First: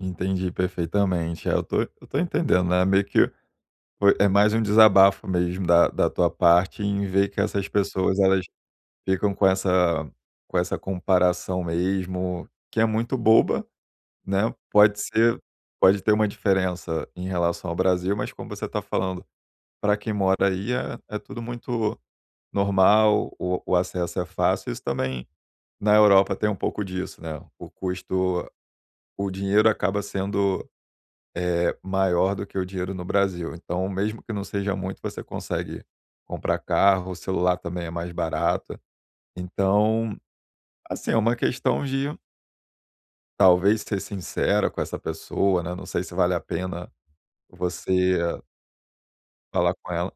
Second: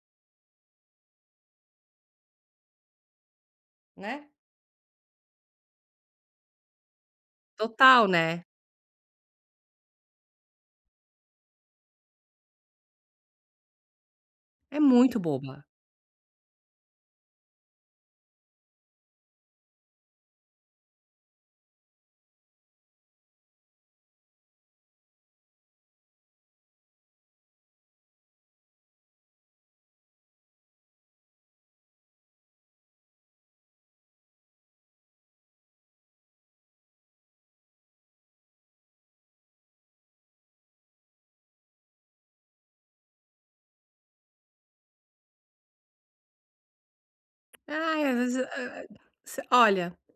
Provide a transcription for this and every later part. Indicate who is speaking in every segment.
Speaker 1: Entendi perfeitamente, é, eu tô eu tô entendendo, né, meio que, foi
Speaker 2: Né?
Speaker 1: é mais um desabafo, mesmo, da da tua parte, em ver que essas
Speaker 2: Total,
Speaker 1: pessoas
Speaker 2: né?
Speaker 1: elas ficam com essa com essa comparação, mesmo, que é muito boba, né,
Speaker 2: É
Speaker 1: pode
Speaker 2: muito
Speaker 1: ser
Speaker 2: boba.
Speaker 1: pode ter uma diferença em relação ao Brasil. Mas como você está falando, pra quem mora aí é é tudo muito normal, o o acesso é fácil, isso também na Europa tem um pouco disso, né, o custo o dinheiro acaba sendo, eh, maior do que o dinheiro no Brasil, então, mesmo que não seja muito, você consegue comprar carro, o celular também é mais barato. Então, assim, é uma questão de talvez ser sincera com essa pessoa, né, não sei se vale a pena
Speaker 2: Ai, às
Speaker 1: você
Speaker 2: vezes eu eu se
Speaker 1: falar com
Speaker 2: olha,
Speaker 1: ela.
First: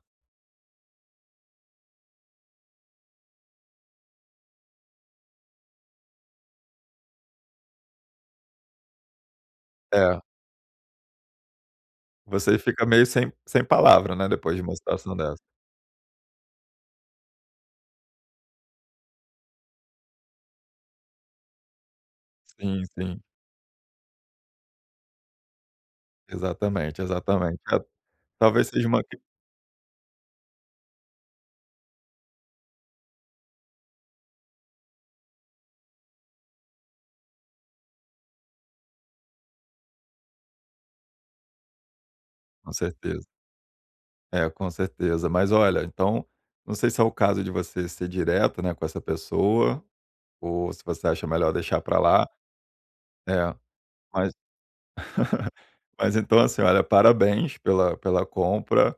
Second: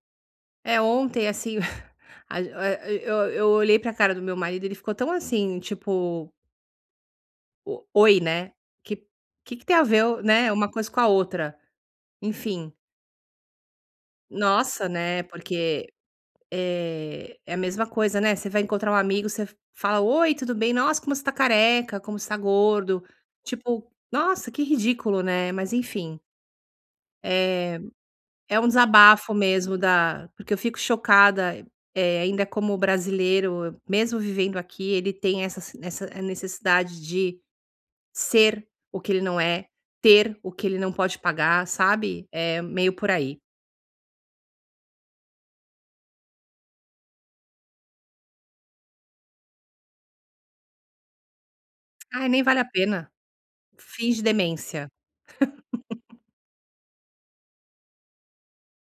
Speaker 2: eh, ontem, assim, a eh eu eu olhei pra cara do meu marido, ele ficou tão, assim, tipo O oi, né, que que tem a
Speaker 1: É.
Speaker 2: ver, né, uma coisa com a outra,
Speaker 1: Você
Speaker 2: enfim.
Speaker 1: fica meio sem sem palavra, né, depois de uma
Speaker 2: Nossa,
Speaker 1: situação
Speaker 2: né,
Speaker 1: dessa.
Speaker 2: porque, eh, é a mesma coisa, né, você vai encontrar um amigo, você fala: Oi, tudo bem? Nossa, como você está careca, como você está
Speaker 1: Sim,
Speaker 2: gordo",
Speaker 1: sim.
Speaker 2: tipo, nossa, que ridículo, né, mas enfim.
Speaker 1: Exatamente,
Speaker 2: Eh,
Speaker 1: exatamente.
Speaker 2: é
Speaker 1: Talvez
Speaker 2: um
Speaker 1: seja uma que
Speaker 2: desabafo mesmo, da porque eu fico chocada, eh, ainda, como o brasileiro, mesmo vivendo aqui, ele tem essa essa necessidade de ser o que ele não é, ter o que ele não pode pagar, sabe, é
Speaker 1: Com
Speaker 2: meio por
Speaker 1: certeza.
Speaker 2: aí.
Speaker 1: É com certeza. Mas olha, então, não sei se é o caso de você ser direto, né, com essa pessoa, ou se você acha melhor deixar pra
Speaker 2: Ai
Speaker 1: lá.
Speaker 2: nem vale a pena.
Speaker 1: É,
Speaker 2: Finge
Speaker 1: mas
Speaker 2: demência.
Speaker 1: mas então, assim, olha: parabéns pela pela compra.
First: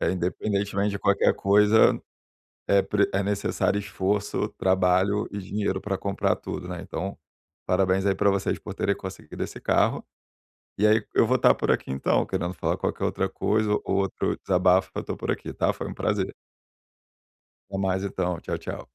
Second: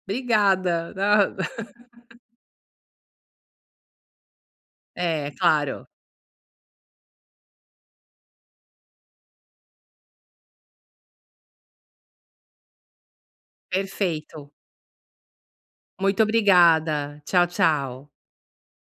Speaker 1: Eh, independentemente
Speaker 2: Obrigada,
Speaker 1: de qualquer
Speaker 2: na
Speaker 1: coisa, é pre é necessário esforço, trabalho
Speaker 2: É,
Speaker 1: e dinheiro
Speaker 2: claro.
Speaker 1: pra comprar tudo, né. Então, parabéns aí pra vocês por terem conseguido esse carro. E aí, eu vou estar por aqui, então, querendo falar qualquer outra coisa, ou outro
Speaker 2: Perfeito.
Speaker 1: desabafo, eu estou por aqui tá? Foi um
Speaker 2: Muito
Speaker 1: prazer.
Speaker 2: obrigada, tchau,
Speaker 1: Até mais,
Speaker 2: tchau.
Speaker 1: então, tchau tchau.